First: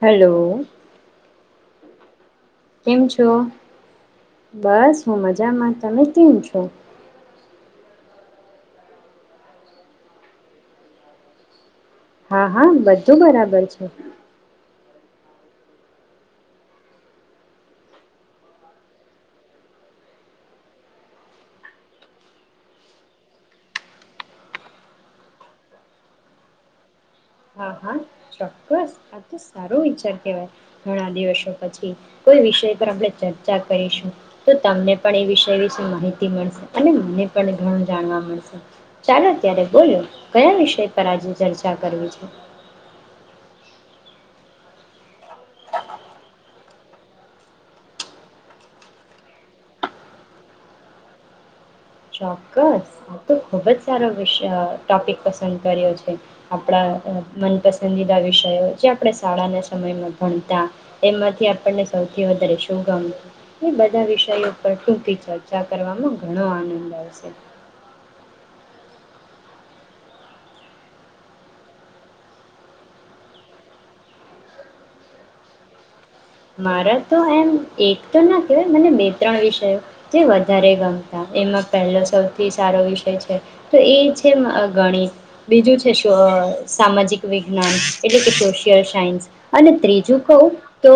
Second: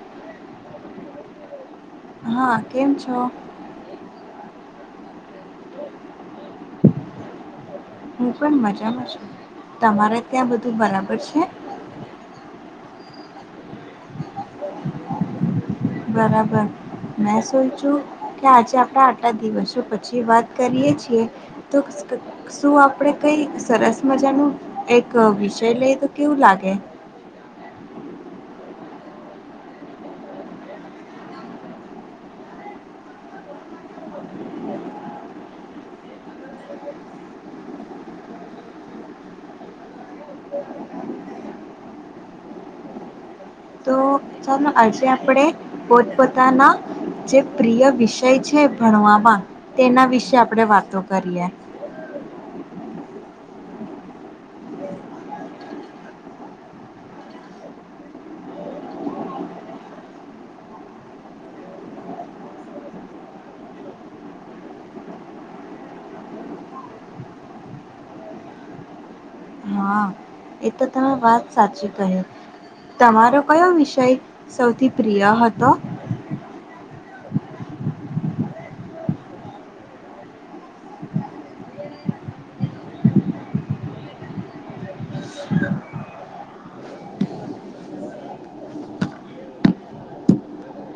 Hello. હા કેમ છો. બસ હું મજામાં તમે કેમ છો. હું પણ મજામાં છું તમારે ત્યાં બધું બરાબર છે. હા હા બધું બરાબર છે. બરાબર મેં શુંચું કે આજે આપણે આટલા દિવસો પછી વાત કરીય છીએ તો શું આપણેે કઈ સરસ મજાનું એક વિષય લઈ તો કેવું લાગે. હા હા ચોક્કસ. આ તો સારો વિચાર કેવાય. ઘણા દિવસો પછી કોઈ વિષય પર આપણે ચર્ચા કરીશું. તો તમને પણ એ વિષય વિશે માહિતી મળશે. અને મને પણ ઘણું જાણવા મળશે. ચાલો, ત્યારે બોલો કયા વિષય પર આજે ચર્ચા કરવી છે. તો ચાલો આજે આપડે પોતપોતાના જે પ્રિય વિષય છે ભણવામાં તેના વિશે આપડે વાતો કરીએ. ચોક્કસ. આ તો ખુબ જ સારો વિષ અ ટોપિક પસંદ કર્યો છે. આપણા અ મનપસંદીદા વિષયો જે આપણે શાળાને સમયમાં ભણતા એમાંથી આપણને સૌથી વધારે શું ગમે? એ બધા વિષયો પર ટૂંકી ચર્ચા કરવામાં ઘણો આનંદ હોય છે. હા એ તો તમ વાત સાચી કહી તમારો કયો વિષય સૌથી પ્રિય હતો? મારે તો એમ એક તો ના કહેવાય મને બે ત્રણ વિષયો જે વધારે ગમતા. એમાં પહેલો સૌથી સારો વિષય છે તો એ છે મા અ ગણિત બીજું છે સ સામાજિક વિજ્ઞાન એટલે કે સોશિયલ સાયન્સ અને ત્રીજું કહું તો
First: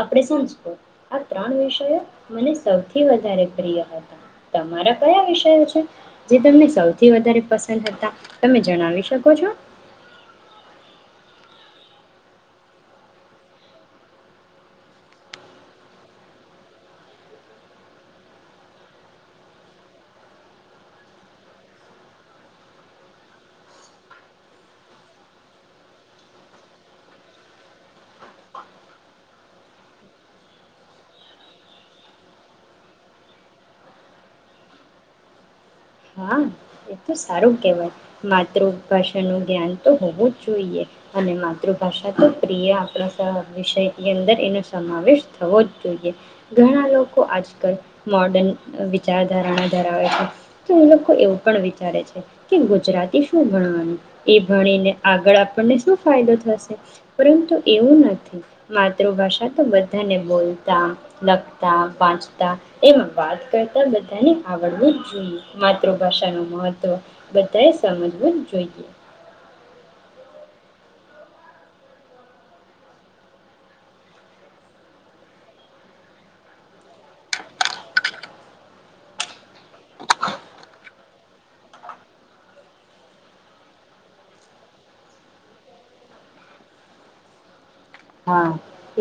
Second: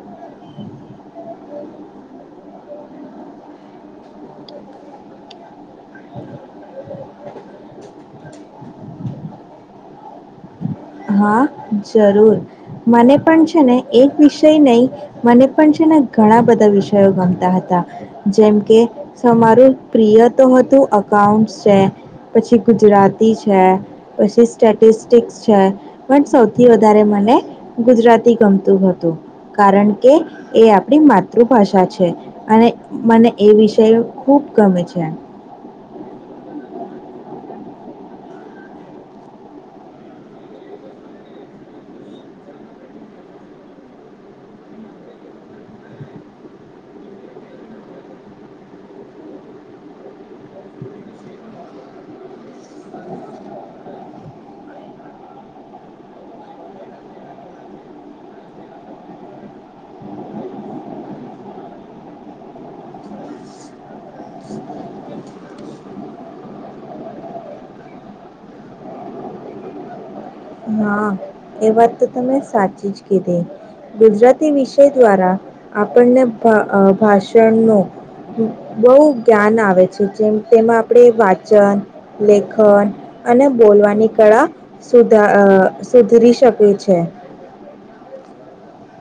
આપણે સંસ્કૃત આ ત્રણ વિષયો મને સૌથી વધારે પ્રિય હતા. તમારા કયા વિષયો છે? જે તમને સૌથી વધારે પસંદ હતા? તમે જણાવી શકો છો? હા, જરૂર મને પન છે ને એક વિષય નહીં મને પન છે ને ઘણા બધા વિષયો ગમતા હતા. જેમ કે અપ્રિય તો હતું અકાઉન્ટસ છે, પછી ગુજરાતી છે, પછી સ્ટેટિસ્ટિક્સ છે પન સૌથી વધારે મને ગુજરાતી ગમતું હતું. કારણ કે એ આપણી માતૃભાષા છે, અને મને એ વિષયો ખૂબ ગમે છે. હા એ તો સારું કેહવાય. માતૃભાષાનું જ્ઞાન તો હોવું જ જોઈએ અને માતૃભાષા તો પ્રિય આપણા તા વિષયની અંદર એનો સમાવેશ થવો જ જોઈએ, ઘણા લોકો આજકાલ મોર્ડન અ વિચારધારણા ધરાવે છે તો એ લોકો એવું પણ વિચારે છે કે ગુજરાતી શું ભણાવાનું, એ ભણીને આગળ આપનને શું ફાયદો થશે, પરંતુ એવું નથી માતૃભાષા તો બધાને બોલતા, લખતા, વાંચતા એમાં વાત કરતા બધાને આવડવું જ જોઈએ માત્ર ભાષાનું મહત્વ બધાએ સમજવું જ જોઈએ. હા એ વાત તો તમે સાચી જ કીધી ગુજરાતી વિષય દ્વારા આપણને ભા અ ભાષણનું નું બહુ જ્ઞાન આવે છે, જેમ તેમાં આપડે વાચન, લેખન અને બોલવાની કળા સુદ્ધાં અ સુધરી શકે છે. હા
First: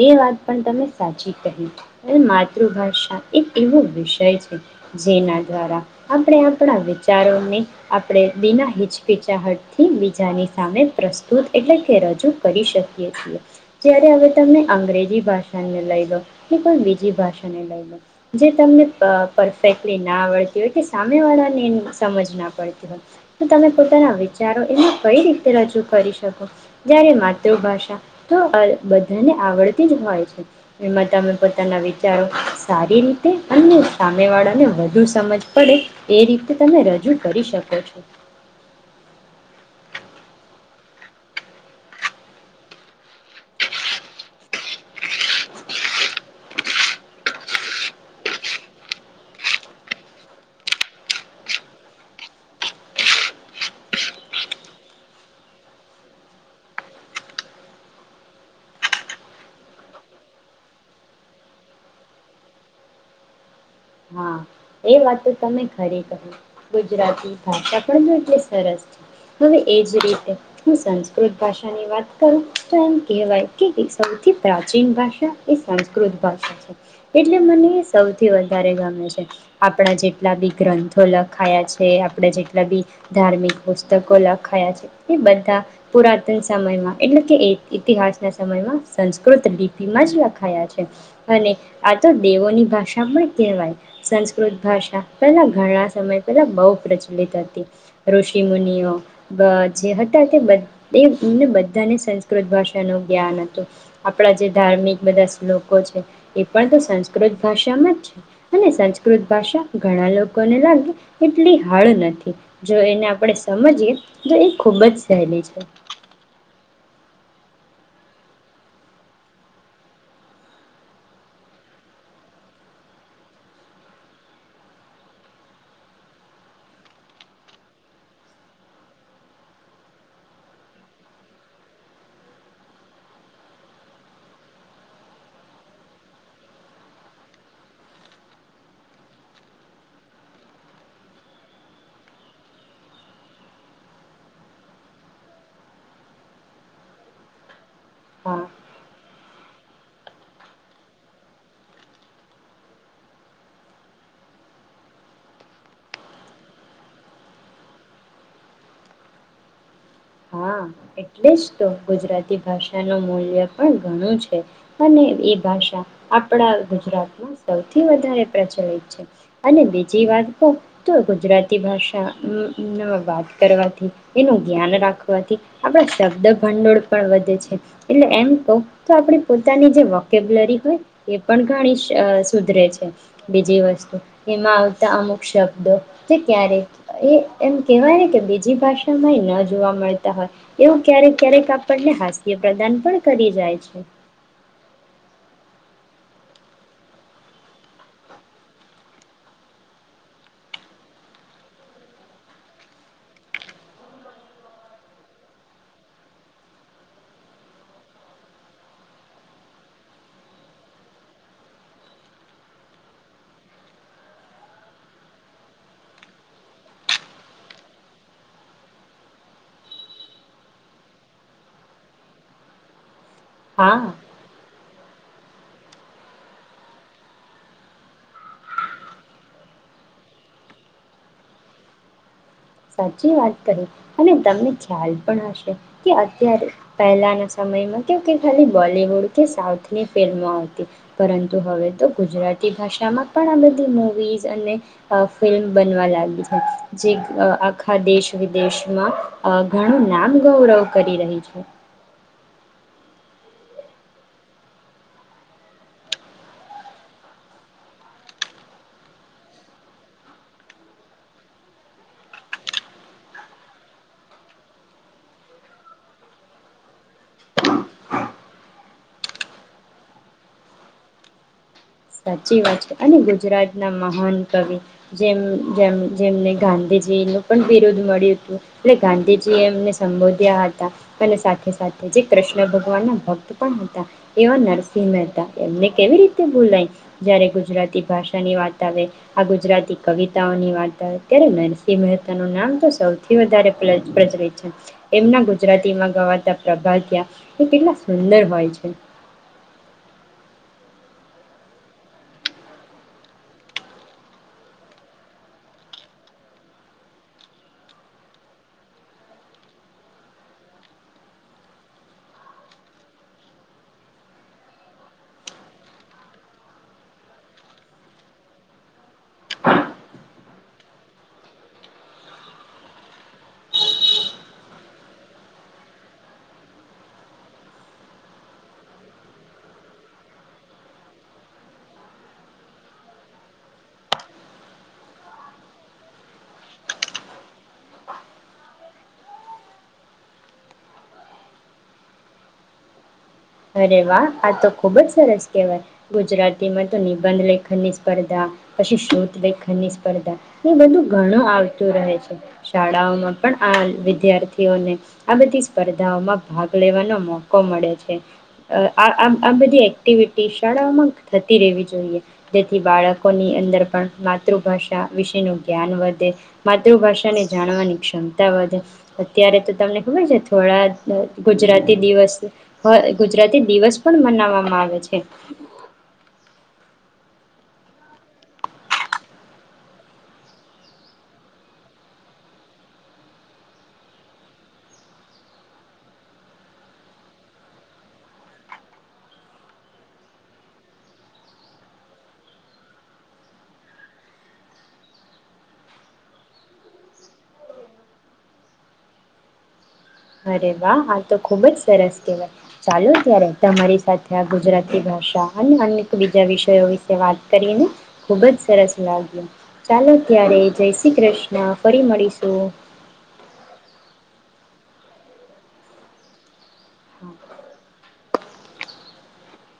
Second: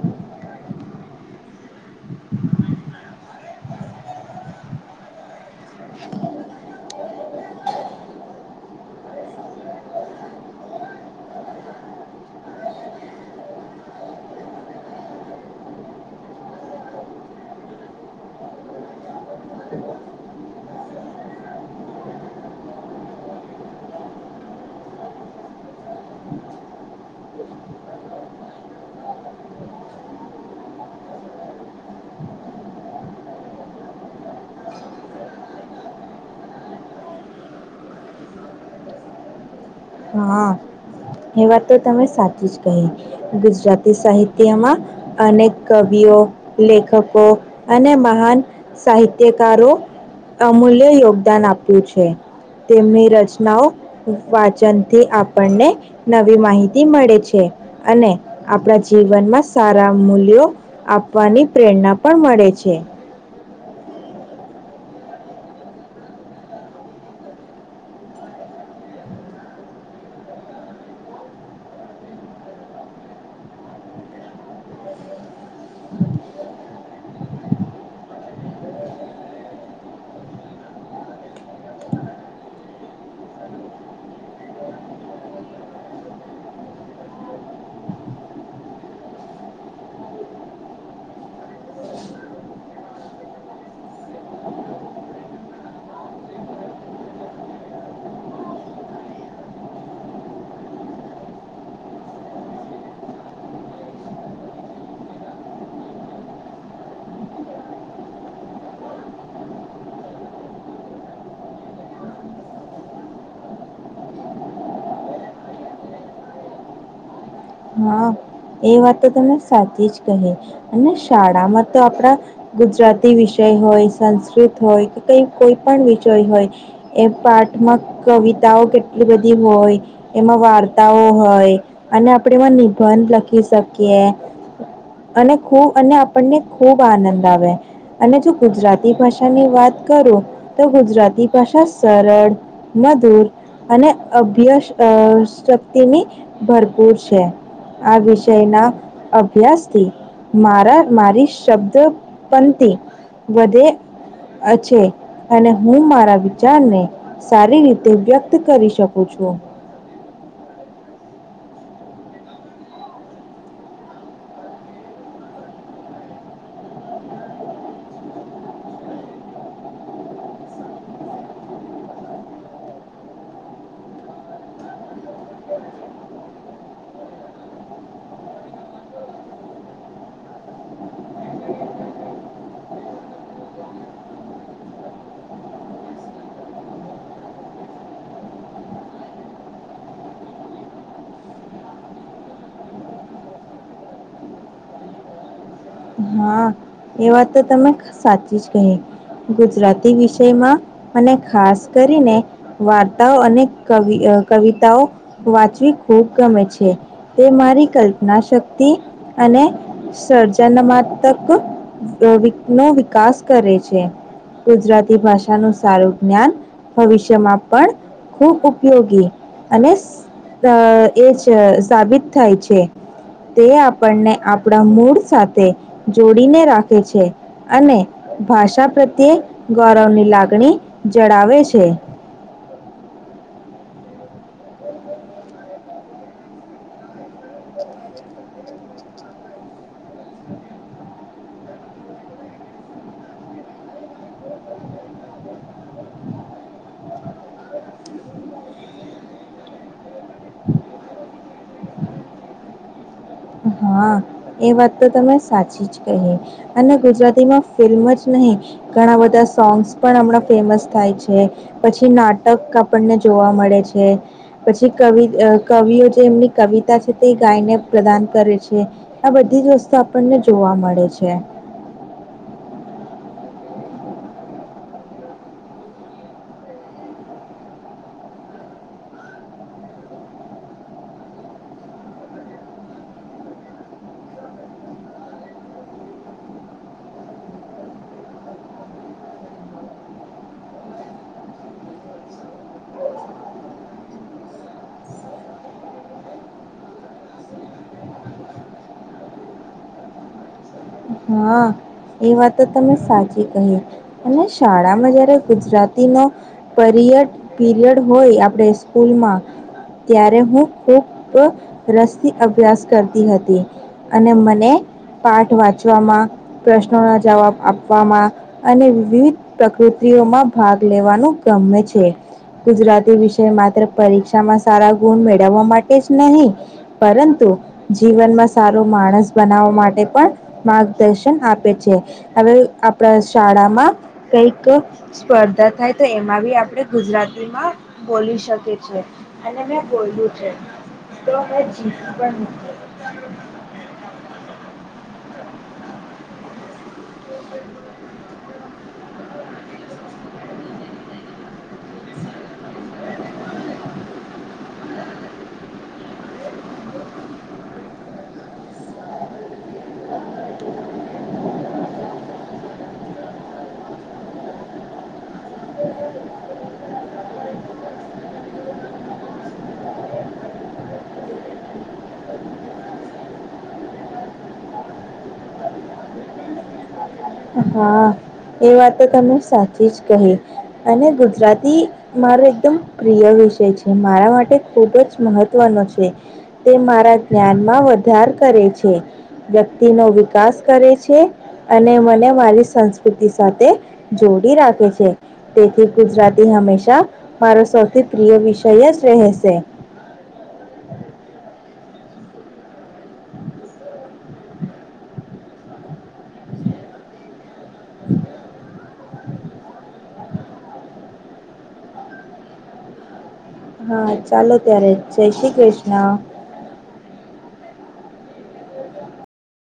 એ વાત પણ તમે સાચી કહી, ને માતૃભાષા એક એવો વિષય છે જેના દ્વારા આપડે આપણા વિચારોને આપડે બીના હિચકિચાહટથી બીજાની સામે પ્રસ્તુત એટલે કે રજૂ કરી શકીએ છીએ. જ્યારે હવે તમે અંગ્રેજી ભાષાને લઈ લો કે કોઈ બીજી ભાષાને લઈ લો, જે તમને પ પરફેક્ટલી ના આવડતી હોય કે સામેવાળાની સમજ ના પડતી હોય તો તમે પોતાના વિચારો એને કઈ રીતે રજૂ કરી શકો. જ્યારે માતૃભાષા તો અલ બદ ને આવડતી જ હોય છે, એમાં તમે પોતાના વિચારો સારી રીતે અને સામેવાળાને વધુ સમજ પડે એ રીતે તમે રજૂ કરી શકો છો. હા એ વાત તો તમે સાચી જ કહી. ગુજરાતી સાહિત્યમાં અનેક કવિઓ, લેખકો અને મહાન સાહિત્યકારો અમૂલ્ય યોગદાન આપ્યું છે, તેમની રચનાઓ વાચનથી આપણને નવી માહિતી મળે છે, અને આપણા જીવનમાં સારા મૂલ્યો આપવાની પ્રેરના પન મળે છે. હા એ વાત તમે ખરી કહી. ગુજરાતી ભાષા પણ એટલી સરસ છે, હવે એજ રીતે હું સંસ્કૃત ભાષાની વાત કરું તો એમ કહેવાય કે એ સૌથી પ્રાચીન ભાષા એ સંસ્કૃત ભાષા છે, એટલે મને સૌથી વધારે ગમે છે. આપણા જેટલા બી ગ્રંથો લખાયા છે, આપણે જેટલા બી ધાર્મિક પુસ્તકો લખાયા છે, એ બધા પુરાતન સમયમાં એટલે કે એત ઇતિહાસના સમયમાં સંસ્કૃત લિપિમાં જ લખાયા છે, અને આ તો દેવોની ભાષા પણ કેહવાય સંસ્ક કૃત ભાષા પહેલાં ઘણા સમય પહેલાં બહુ પ્રચલિત હતી. ઋષિ મુનિઓ બ જે હતા તે બધ એ એમને બધાને સંસ્કૃત ભાષાનું જ્ઞાન હતું. આપણા જે ધાર્મિક બધા શ્લોકો છે એ પણ તો સંસ્કૃત ભાષામાં જ છે, અને સંસ્ક કૃત ભાષા ઘણા લોકોને લાગે એટલી હાડ નથી, જો એને આપણે સમજીએ તો એ ખૂબ જ સહેલી છે. હા એ વાત તો તમે સાચી જ કહી, ને શાળામાં તો આપડા ગુજરાતી વિષય હોય સંસ્કૃત હોય કે કઈ કોઈ પણ વિષય હોય એ પાઠમાં કવિતાઓ કેટલી બધી હોય, એમાં વાર્તાઓ હોય અને આપણે એમાં નિબંધ લખી ભી શકીયે અને ખૂબ અને આપણને ખૂબ આનંદ આવે. અને જો ગુજરાતી ભાષાની વાત કરું તો ગુજરાતી ભાષા સરળ, મધુર અને અભ્યસ અ શક્તિની ભરપૂર છે. આ વિશ હા જેના અભ્યાસથી મારા મારી શબ્દ પંતિ વધે અ છે, અને હું મારા વિચારને સારી રીતે વ્યક્ત કરી શકું છું. હા, એટલે જ તો ગુજરાતી ભાષાનું મૂલ્ય પણ ઘણું છે. અને એ ભાષા આપણા ગુજરાતમાં સૌથી વધારે પ્રચલિત છે, અને બીજી વાત કહુ તો ગુજરાતી ભાષા ઉહ ઉહમ વાત કરવાથી એનું ધ્યાન રાખ પરથી આપણા શબ્દ ભંડોળ પણ વધે છે. એટલે એમ કહું તો આપણી પોતાની જે વોકેબ્લરી હોય એ પણ ઘણી અ સુધરે છે, બીજી વસ્તુ એમાં આવતા અમુક શબ્દો જે ક્યારેક એ એમ કેહવાય ને કે બીજી ભાષામાં એ ન જોવા મળે તા હોય એવું ક્યારેક ક્યારેક આપણને હાસ્ય પ્રદાન પણ કરી જાય છે. હા, એ વાત તો તમે સાચી જ કહી. ગુજરાતી વિષયમાં મને ખાસ કરીને વાર્તાઓ અને કવિ અ કવિતાઓ વાંચવી ખૂબ ગમે છે, તે મારી કલ્પના શક્તિ અને સર્જના તક નો અ વીક નો વિકાસ કરે છે, ગુજરાતી ભાષાનું સારું જ્ઞાન ભવિષ્યમાં પણ ખૂબ ઉપયોગી અને સ અ એ જ સાબિત થાય છે. તે હા આપણને આપણા મૂળ સાથે જોડીને રાખે છે. અને ભાષા પ્રત્યે ગૌરવની લાગણી જડાવે છે. સાચી વાત કહી. અને તમને ખ્યાલ પણ હશે કે અત્યારે પહેલાના સમયમાં કે કે ખાલી બોલીવુડ કે સાઉથની ફિલ્મો હતી. પરંતુ હવે તો ગુજરાતી ભાષામાં પણ આ બધી મુવીઝ અને અ ફિલ્મ બનવા લાગી છે. જે અ આખા દેશ વિદેશમાં અ ઘણું નામ ગૌરવ કરી રહી છે. હા, એ વાત તો તમે સાચી જ કહી. અને ગુજરાતીમાં ફિલ્મ જ નહીં ઘણા બધા સોંગ્સ પણ હમણાં ફેમસ થાય છે. પછી નાટક આપણને જોવા મળે છે. પછી કવિ અ કવિઓ જે એમની કવિતા છે તે ગાયને પ્રદાન કરે છે. આ બધી જ વસ્તુ આપણને જોવા મળે છે. સાચી વાત છે અને ગુજરાતના મહાન કવિ જેમ જેમ જેમને ગાંધીજીનું પણ બિરૂદ મળ્યું તું. એટલે ગાંધીજીએ એમને સંબોધ્યા હતા. અને સાથે સાથે જે ક્રષ્ન ભગવાનના ભક્ત પણ હતા. એવા નરસિંહ મેહતા એમને કેવી રીતે ભૂલાય? જ્યારે ગુજરાતી ભાષાની વાત આવે, આ ગુજરાતી કવિતાઓની વાત આવે, ત્યારે નરસિંહ મહેતાનું નામ તો સૌથી વધારે પ્રચ પ્રચલિત છે. એમના ગુજરાતીમાં ગવાતા પ્રભાત્યા એ કેટલા સુંદર હોય છે. હા, એ વાત તો તમે સાચી કહી. અને શાળામાં જયારે ગુજરાતીનો પરિયડ પીરિયડ હોય આપણે સ્કૂલમાં ત્યારે હું ખૂબ અ રસથી અભ્યાસ કરતી હતી. અને મને પાઠ વાંચ વામા પ્રશ્નોના જવાબ આપવામાં અને વિવિધ પ્રકૃતિઓમાં ભાગ લેવાનું ગમે છે. ગુજરાતી વિષય માત્ર પરીક્ષામાં સારા ગુણ મેળવવા માટે જ નહીં, પરંતુ જીવનમાં સારો માણસ બનાવવા માટે પણ માર્ગદર્શન આપે છે. હવે આપણા શાળામાં કઈક સ્પર્ધા થાય તો એમાં બી આપણે ગુજરાતીમાં બોલી શકીએ છીએ. અને મે બોલ્યું છે. તો એ જી અરે વાહ! આ તો ખુબ જ સરસ કેહવાય, ગુજરાતીમાં નિબંધ લેખન ની સ્પર્ધા પછી શ. લેખનની સ્પર્ધા એ બધું ઘણું આવત રહે છે શાળાઓમાં. પણ આ વિદ્યાર્થીઓને આ બધી સ્પર્ધાઓમાં ભાગ લેવાનો મોકો મળે છે. આ આ બધી એક્ટિવિટી શાળાઓમાં થતી રહેવી જોઈએ જેથી બાળકોની અંદર પણ માતૃભાષા વિશેનું જ્ઞાન વધે માતૃભાષાને જાણવાની ક્ષમતા વધે અત્યારે તો તમને ખબર છે થોડા ગુજરાતી દિવસ હોય ગુજરાતી દિવસ પણ મનાવવામાં આવે છે. હા એ વાત તને સાચી જ કહે અને ગુજરાતી મારો એકદમ પ્રિય વિષય છે મારા માટે ખૂબ જ મહત્ત્વનો છે તે મારા જ્ઞાનમાં વધાર કરે છે વ્યક્તિનો વિકાસ કરે છે અને મને મારી સંસ્કૃતિ સાથે જોડી રાખે છે તેથી ગુજરાતી હંમેશા મારો સૌથી પ્રિય વિષય જ રહેશે. અરે વાહ હાલ તો ખુબ જ સરસ કહેવાય ચાલો ત્યારે તમારી સાથે આ ગુજરાતી ભાષા અને અન્ બીજા વિષયો વિશે વાત કરીને ખૂબ જ સરસ [unintelligible] ચાલો ત્યારે જય શ્રી કૃષ્ણ ફરી મળીશું. હા ચાલો ત્યારે જય શ્રી કૃષ્ણ.